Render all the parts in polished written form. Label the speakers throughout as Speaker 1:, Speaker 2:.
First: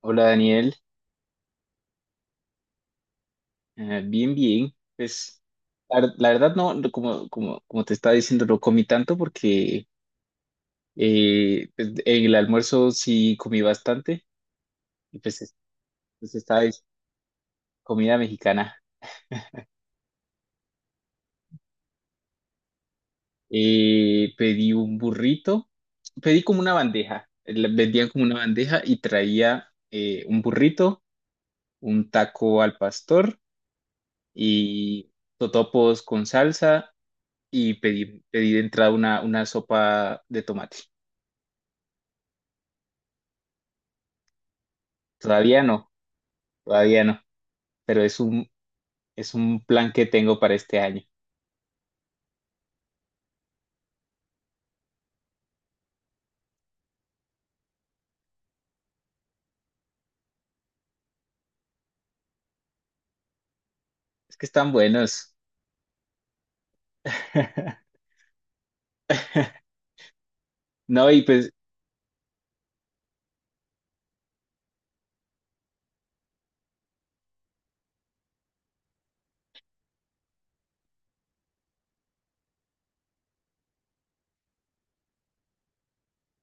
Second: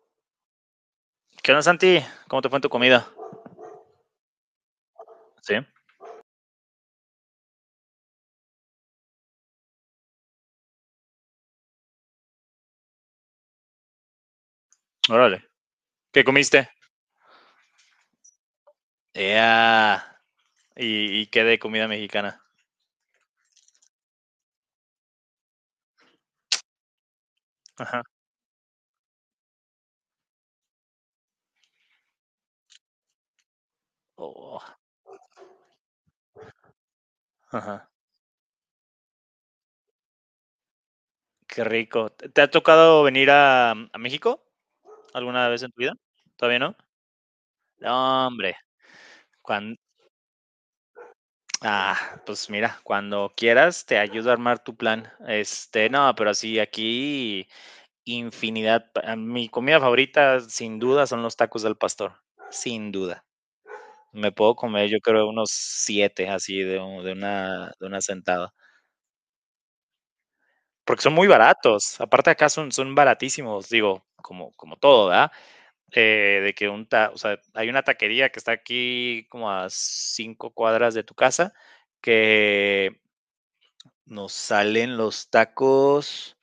Speaker 1: Hola Daniel.
Speaker 2: ¿Qué onda, Santi? ¿Cómo te fue en tu comida?
Speaker 1: Bien, bien. Pues
Speaker 2: Sí,
Speaker 1: la verdad no, no, como te estaba diciendo, no comí tanto porque pues, en el almuerzo sí comí bastante y pues,
Speaker 2: órale. ¿Qué
Speaker 1: pues esta
Speaker 2: comiste?
Speaker 1: vez comida mexicana.
Speaker 2: Ya. ¿Y qué de comida mexicana?
Speaker 1: Pedí un burrito, pedí como una bandeja,
Speaker 2: Ajá.
Speaker 1: vendían como una bandeja y traía un burrito, un taco al pastor
Speaker 2: Oh,
Speaker 1: y totopos con salsa y
Speaker 2: ajá.
Speaker 1: pedí de entrada una sopa de tomate.
Speaker 2: Qué rico. ¿Te ha tocado venir a México alguna
Speaker 1: Todavía
Speaker 2: vez en tu
Speaker 1: no,
Speaker 2: vida? ¿Todavía no?
Speaker 1: todavía no,
Speaker 2: No,
Speaker 1: pero
Speaker 2: hombre.
Speaker 1: es un
Speaker 2: Cuan-
Speaker 1: plan que tengo para este año.
Speaker 2: ah, pues mira, cuando quieras te ayudo a armar tu plan. Este, no, pero sí, aquí infinidad. Mi comida favorita, sin duda, son los tacos del pastor. Sin duda. Me
Speaker 1: Es que
Speaker 2: puedo
Speaker 1: están
Speaker 2: comer, yo creo,
Speaker 1: buenos.
Speaker 2: unos 7 así de una sentada, porque
Speaker 1: No,
Speaker 2: son
Speaker 1: y
Speaker 2: muy
Speaker 1: pues,
Speaker 2: baratos. Aparte acá son baratísimos, digo, como todo, ¿verdad? De que un ta o sea, hay una taquería que está aquí como a 5 cuadras de tu casa, que nos salen los tacos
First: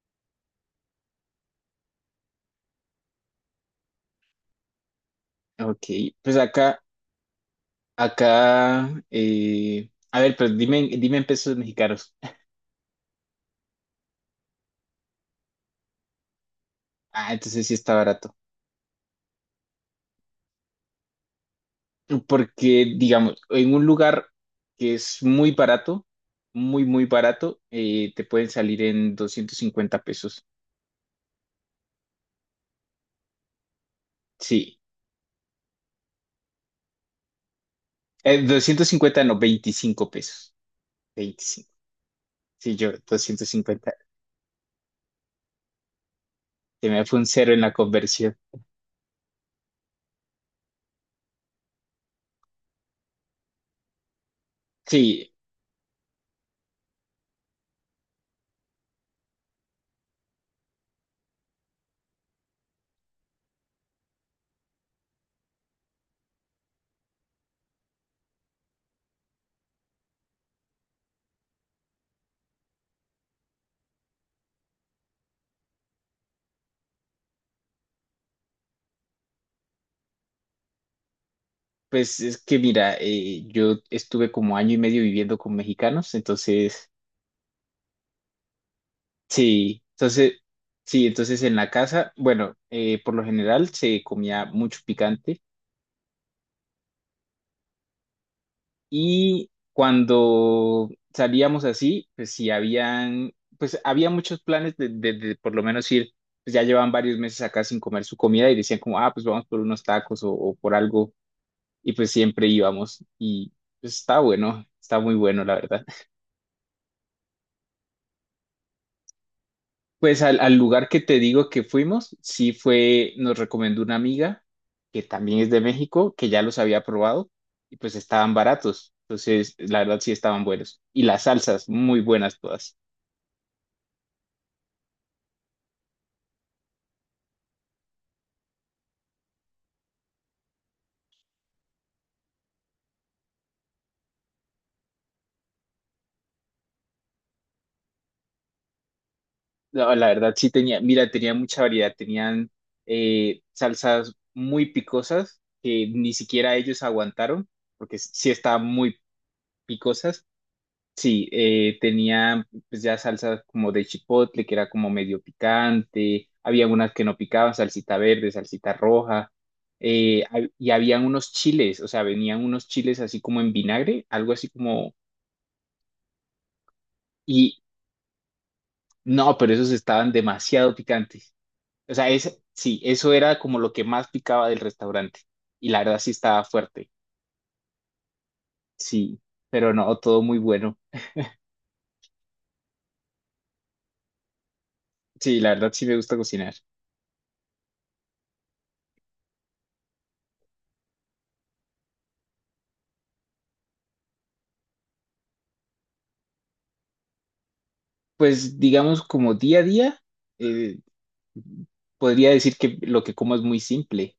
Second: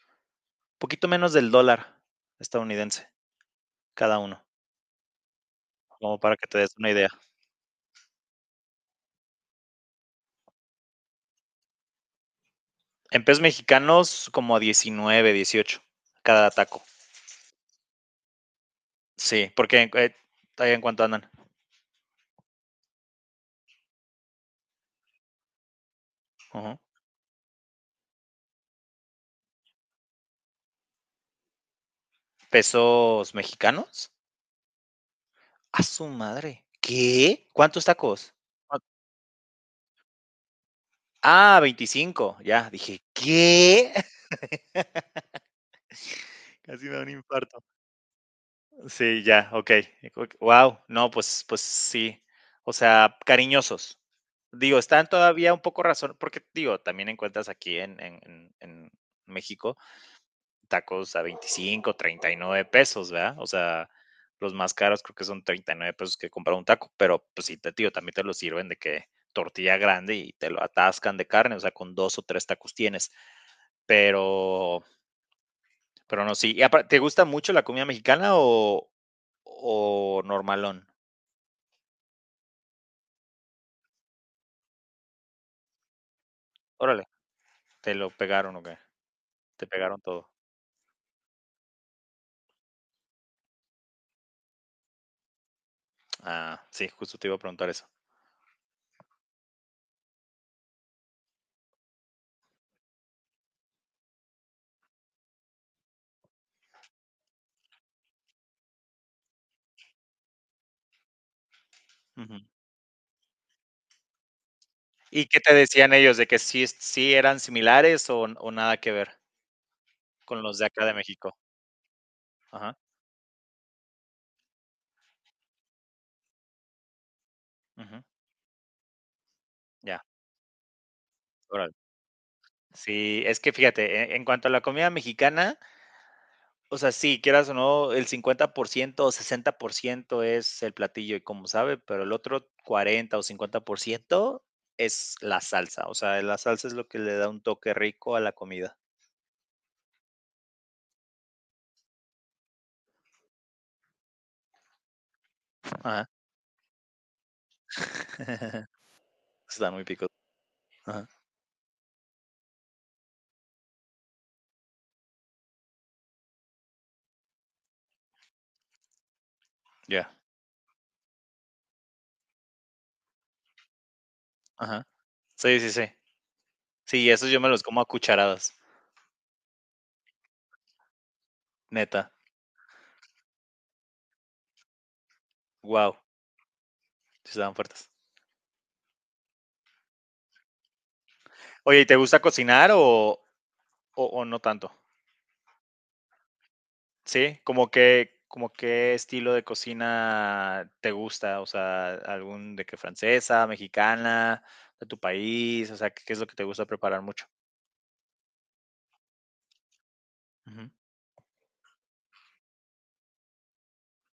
Speaker 2: poquito menos del dólar estadounidense cada uno,
Speaker 1: ok,
Speaker 2: como para
Speaker 1: pues
Speaker 2: que te des
Speaker 1: acá,
Speaker 2: una idea.
Speaker 1: acá, a ver, pues dime en pesos mexicanos.
Speaker 2: En pesos mexicanos, como a 19 18 cada taco.
Speaker 1: Ah, entonces sí está barato.
Speaker 2: Sí, porque ahí en cuánto andan.
Speaker 1: Porque, digamos, en un lugar que es muy barato,
Speaker 2: Ujú.
Speaker 1: muy barato, te pueden salir en 250 pesos.
Speaker 2: ¿Pesos mexicanos?
Speaker 1: Sí,
Speaker 2: A su madre. ¿Qué? ¿Cuántos tacos?
Speaker 1: 250 no, 25 pesos.
Speaker 2: Ah, ah,
Speaker 1: 25.
Speaker 2: 25. Ya,
Speaker 1: Sí, yo,
Speaker 2: dije,
Speaker 1: 250.
Speaker 2: ¿qué? Casi
Speaker 1: Se
Speaker 2: me da
Speaker 1: me
Speaker 2: un
Speaker 1: fue un cero en
Speaker 2: infarto.
Speaker 1: la conversión.
Speaker 2: Sí, ya, ok. Wow, no, pues, pues sí. O sea, cariñosos. Digo, están
Speaker 1: Sí,
Speaker 2: todavía un poco razón, porque digo, también encuentras aquí en México tacos a 25 39 pesos, ¿verdad? O sea, los más caros creo que son 39 pesos que comprar un taco, pero pues sí, te, tío, también te lo sirven de que tortilla grande y te lo atascan de carne, o sea, con dos o tres tacos tienes, pero, pero no, sí. ¿Te gusta mucho la comida mexicana o normalón?
Speaker 1: pues es que mira, yo estuve como año y medio viviendo con mexicanos, entonces,
Speaker 2: Órale, te lo pegaron o qué, te
Speaker 1: sí,
Speaker 2: pegaron todo.
Speaker 1: entonces, sí, entonces en la casa, bueno, por lo general se comía mucho picante
Speaker 2: Ah, sí, justo te iba a preguntar eso.
Speaker 1: y cuando salíamos así, pues sí, habían, pues había muchos planes de por lo menos ir, pues ya llevaban varios meses acá sin comer su comida y decían como, ah, pues vamos por unos tacos o por algo y pues
Speaker 2: Ujú.
Speaker 1: siempre íbamos y pues, está bueno, está muy
Speaker 2: ¿Y qué
Speaker 1: bueno
Speaker 2: te
Speaker 1: la verdad.
Speaker 2: decían ellos de que sí, sí eran similares o nada que ver
Speaker 1: Pues
Speaker 2: con
Speaker 1: al
Speaker 2: los de acá
Speaker 1: lugar
Speaker 2: de
Speaker 1: que te
Speaker 2: México?
Speaker 1: digo que fuimos, sí
Speaker 2: Ajá,
Speaker 1: fue, nos recomendó una amiga que también es de México, que ya los había probado y pues
Speaker 2: ujú,
Speaker 1: estaban baratos, entonces la verdad
Speaker 2: ya,
Speaker 1: sí estaban buenos y las salsas
Speaker 2: órale.
Speaker 1: muy buenas todas.
Speaker 2: Sí, es que fíjate, en cuanto a la comida mexicana, o sea, sí, quieras o no, el 50% o 60% es el platillo y como sabe, pero el otro 40 o 50% es la salsa, o sea, la salsa es lo que le da un toque rico a la comida.
Speaker 1: La verdad sí tenía, mira, tenía mucha variedad, tenían salsas muy picosas que
Speaker 2: Ajá.
Speaker 1: ni siquiera ellos aguantaron porque sí estaban muy
Speaker 2: Están muy picos.
Speaker 1: picosas.
Speaker 2: Ajá,
Speaker 1: Sí, tenía pues ya salsa como de chipotle, que era como medio picante, había unas que no picaban, salsita verde, salsita roja,
Speaker 2: ya,
Speaker 1: y habían unos chiles, o sea, venían unos chiles así como en vinagre, algo así
Speaker 2: ajá.
Speaker 1: como,
Speaker 2: Sí, sí, sí. Sí, esos yo me
Speaker 1: y
Speaker 2: los como a cucharadas,
Speaker 1: no, pero esos estaban demasiado picantes. O sea,
Speaker 2: neta.
Speaker 1: es, sí, eso era como lo que más picaba del restaurante, y la
Speaker 2: Wow,
Speaker 1: verdad sí estaba fuerte,
Speaker 2: sí estaban fuertes.
Speaker 1: sí, pero no, todo muy bueno.
Speaker 2: Oye, ¿y te gusta cocinar o no tanto?
Speaker 1: Sí, la verdad sí me gusta cocinar.
Speaker 2: Sí, como que como qué estilo de cocina te gusta, o sea, algún de que francesa, mexicana, de tu país, o sea, ¿qué es lo que te gusta preparar mucho?
Speaker 1: Pues digamos como día a día.
Speaker 2: Ujú,
Speaker 1: eh, Podría decir que lo que como es muy simple,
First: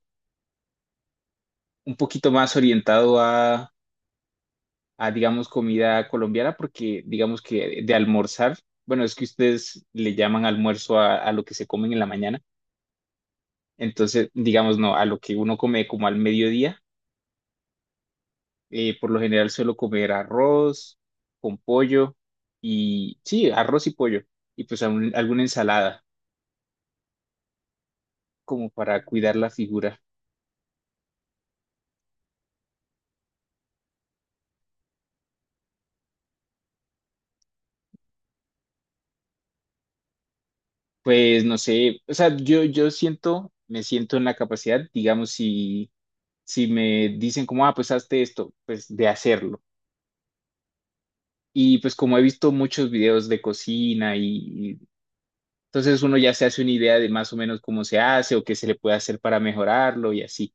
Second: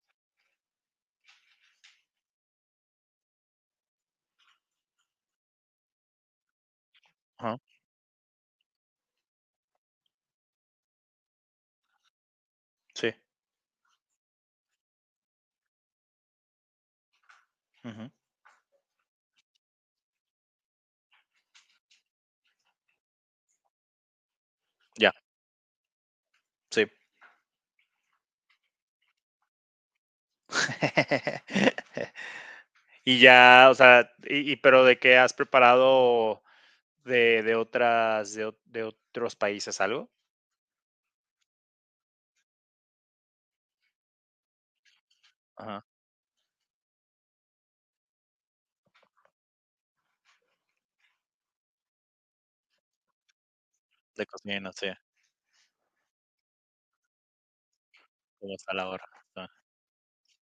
Speaker 1: un poquito más a, digamos, comida colombiana, porque digamos
Speaker 2: ajá,
Speaker 1: que de almorzar, bueno, es que ustedes le llaman almuerzo a lo que se comen en la mañana,
Speaker 2: sí,
Speaker 1: entonces, digamos, no, a lo que uno come como al mediodía,
Speaker 2: ujú,
Speaker 1: por lo general suelo comer arroz con pollo y, sí, arroz y pollo, y pues
Speaker 2: ya,
Speaker 1: alguna ensalada,
Speaker 2: sí.
Speaker 1: como para cuidar la figura.
Speaker 2: Y ya, o sea, y pero, ¿de qué has preparado de otros países algo?
Speaker 1: Pues no sé, o sea, yo siento, me siento en la capacidad, digamos,
Speaker 2: Ajá,
Speaker 1: si me dicen como, ah, pues hazte esto, pues de hacerlo. Y pues como he visto muchos videos de cocina
Speaker 2: de cocina,
Speaker 1: y
Speaker 2: sí,
Speaker 1: entonces uno ya se hace una idea de más o menos cómo se hace o
Speaker 2: como
Speaker 1: qué se
Speaker 2: hasta
Speaker 1: le
Speaker 2: la
Speaker 1: puede
Speaker 2: hora.
Speaker 1: hacer para mejorarlo y así.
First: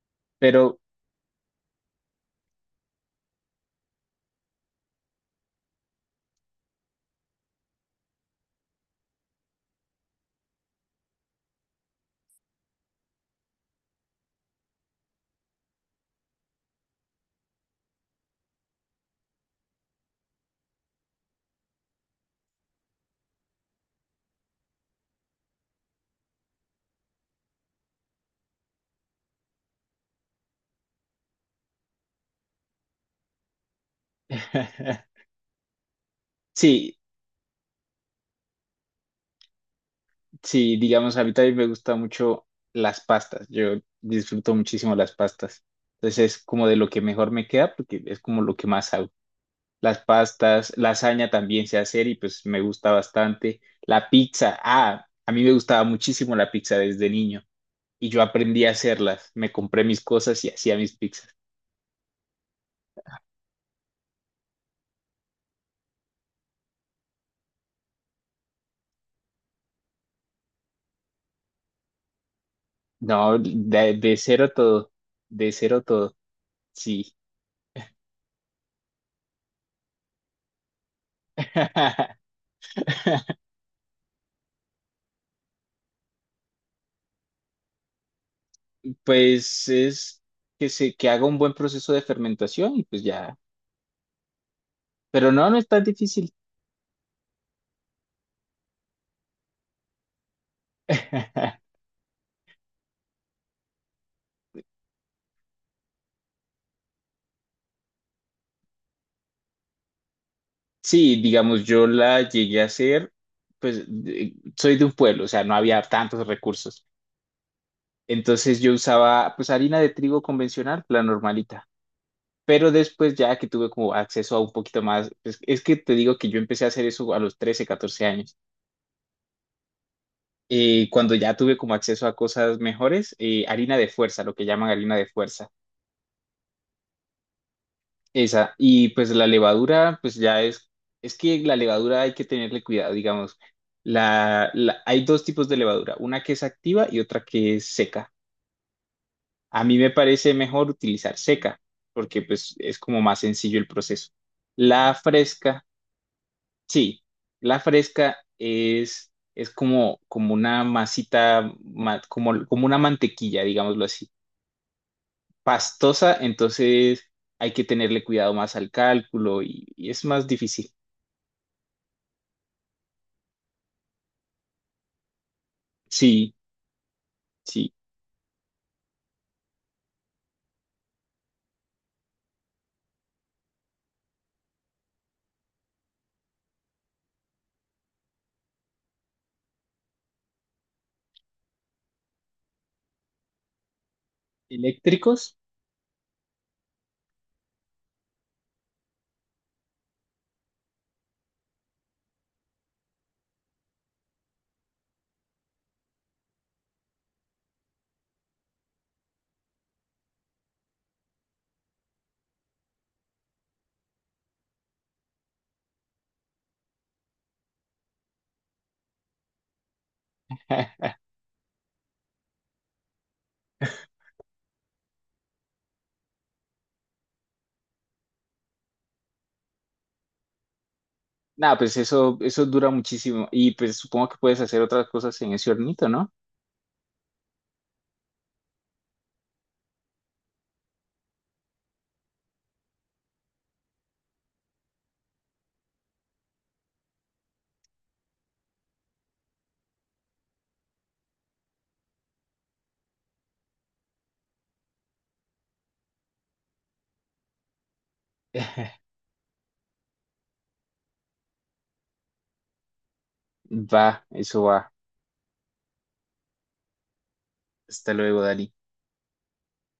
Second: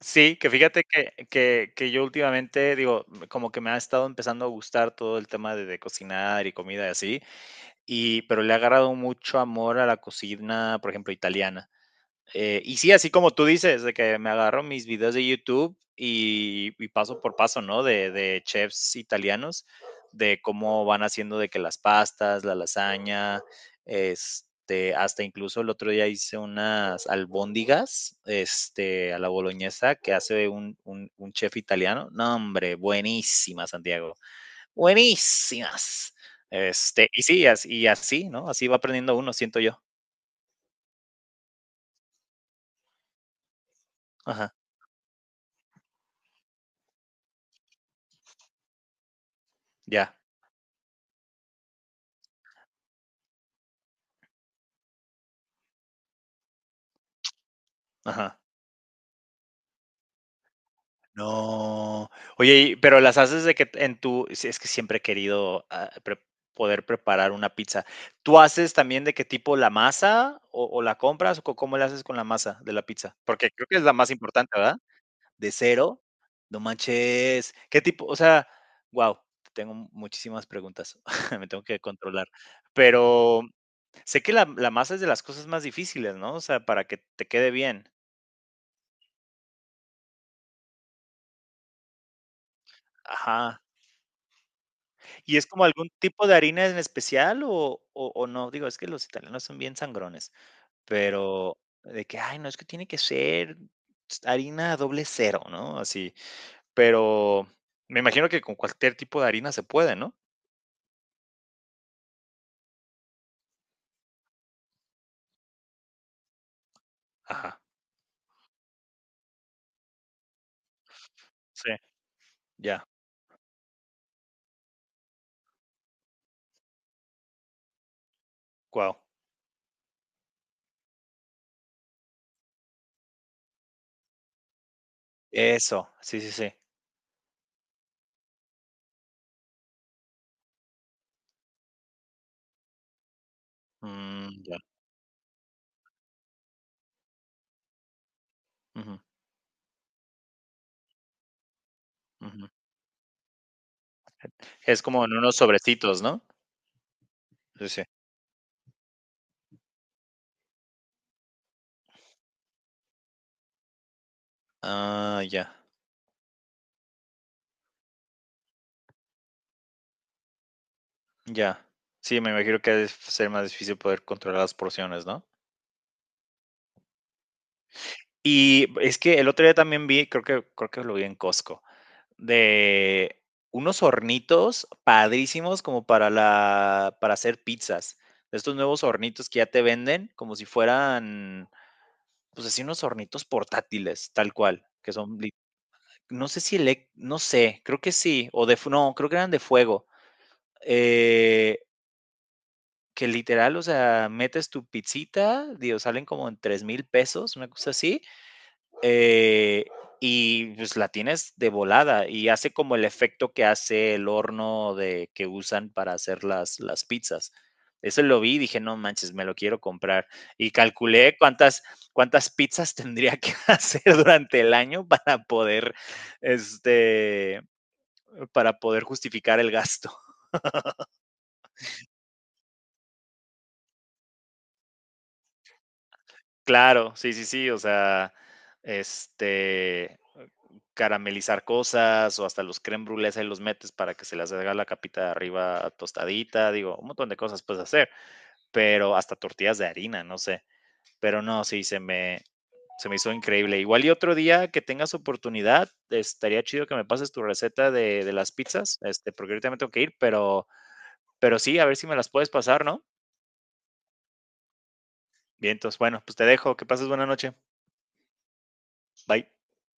Speaker 2: Sí, que
Speaker 1: Pero
Speaker 2: fíjate que yo últimamente, digo, como que me ha estado empezando a gustar todo el tema de cocinar y comida y así, y pero le ha agarrado mucho amor a la cocina, por ejemplo, italiana. Y sí, así como tú dices, de que me agarro mis videos de YouTube y paso por paso, ¿no? De chefs italianos, de cómo van haciendo de que las pastas, la lasaña, este, hasta incluso el otro día hice unas albóndigas, este, a la boloñesa que hace un, chef italiano. No, hombre, buenísimas, Santiago, buenísimas.
Speaker 1: sí,
Speaker 2: Este, y sí, así, y así, ¿no? Así va aprendiendo uno, siento yo.
Speaker 1: sí, digamos, a mí también me gusta mucho las pastas. Yo disfruto
Speaker 2: Ajá,
Speaker 1: muchísimo las pastas. Entonces es como de lo que mejor me queda porque es como lo que más hago. Las
Speaker 2: ya,
Speaker 1: pastas, lasaña también sé hacer y pues me gusta bastante. La pizza, ah, a mí me gustaba muchísimo la pizza desde niño y yo
Speaker 2: ajá.
Speaker 1: aprendí a hacerlas. Me compré mis cosas y hacía mis pizzas.
Speaker 2: No. Oye, y pero las haces de que en tu sí, es que siempre he querido, ah, pre poder preparar una pizza. ¿Tú haces también de qué tipo la masa o la compras, o cómo le haces con la masa de la pizza?
Speaker 1: No,
Speaker 2: Porque creo que es la más importante, ¿verdad? ¿De
Speaker 1: de cero
Speaker 2: cero?
Speaker 1: todo,
Speaker 2: No
Speaker 1: sí.
Speaker 2: manches. ¿Qué tipo? O sea, wow. Tengo muchísimas preguntas. Me tengo que controlar. Pero sé que la masa es de las cosas más difíciles, ¿no? O sea, para que te quede bien.
Speaker 1: Pues es que se, que haga un buen proceso de fermentación y pues ya.
Speaker 2: Ajá.
Speaker 1: Pero
Speaker 2: ¿Y es
Speaker 1: no, no
Speaker 2: como
Speaker 1: es tan
Speaker 2: algún tipo
Speaker 1: difícil.
Speaker 2: de harina en especial o no? Digo, es que los italianos son bien sangrones, pero de que: "Ay, no, es que tiene que ser harina doble cero", ¿no? Así, pero me imagino que con cualquier tipo de harina se puede, ¿no?
Speaker 1: Sí, digamos, yo la llegué a hacer, pues soy de un pueblo, o sea, no había tantos recursos.
Speaker 2: Ajá,
Speaker 1: Entonces yo usaba pues harina de trigo convencional, la normalita.
Speaker 2: sí,
Speaker 1: Pero
Speaker 2: ya,
Speaker 1: después ya que tuve como acceso a un poquito más, es que te digo que yo empecé a hacer eso a los 13, 14 años.
Speaker 2: guau.
Speaker 1: Cuando ya tuve como acceso a cosas mejores, harina de fuerza, lo que llaman harina de fuerza,
Speaker 2: Eso, sí, sí, sí.
Speaker 1: esa. Y pues la levadura, es que la levadura hay que tenerle cuidado, digamos.
Speaker 2: Mm, ya,
Speaker 1: Hay dos tipos de levadura, una que es activa y otra que es seca.
Speaker 2: ujú,
Speaker 1: A mí me parece mejor utilizar seca, porque
Speaker 2: ujú.
Speaker 1: pues es como más sencillo el proceso.
Speaker 2: Es
Speaker 1: La
Speaker 2: como en unos
Speaker 1: fresca,
Speaker 2: sobrecitos, ¿no?
Speaker 1: sí, la
Speaker 2: Sí, sí.
Speaker 1: fresca es, es como, como una masita, como, como una mantequilla, digámoslo así,
Speaker 2: Ah, ya,
Speaker 1: pastosa, entonces hay que tenerle cuidado más al cálculo y es más difícil.
Speaker 2: ya. Sí, me imagino que debe ser más difícil poder controlar las porciones, ¿no?
Speaker 1: Sí, sí.
Speaker 2: Y es que el otro día también vi, creo que lo vi en Costco, de unos hornitos padrísimos como para la, para hacer pizzas. De estos nuevos hornitos que ya te venden, como si fueran, pues así unos hornitos portátiles, tal cual, que son,
Speaker 1: ¿Eléctricos?
Speaker 2: no sé si, no sé, creo que sí, o de, no, creo que eran de fuego. eh, que literal, o sea, metes tu pizzita, digo, salen como en 3,000 pesos, una cosa así. Eh, y pues la tienes de volada y hace como el efecto que hace el horno de, que usan para hacer las pizzas. Eso lo vi y dije, no manches, me lo quiero comprar. Y calculé cuántas, cuántas pizzas tendría que hacer durante el año para poder, este, para poder justificar el gasto.
Speaker 1: Nada, pues eso dura muchísimo y pues supongo que puedes hacer otras cosas en ese hornito, ¿no?
Speaker 2: Claro, sí, sí, sí, o sea, este, caramelizar cosas o hasta los crème brûlés ahí los metes para que se les haga la capita de arriba tostadita, digo, un montón de cosas puedes hacer, pero hasta tortillas de harina, no sé, pero no, sí, se me hizo increíble. Igual y otro día que tengas oportunidad, estaría chido que me pases tu receta de las pizzas, este, porque ahorita me tengo que ir, pero sí, a ver si me las puedes pasar, ¿no?
Speaker 1: Va, eso va.
Speaker 2: Bien, entonces, bueno, pues te dejo, que pases buena noche,
Speaker 1: Hasta luego, Dali.
Speaker 2: bye.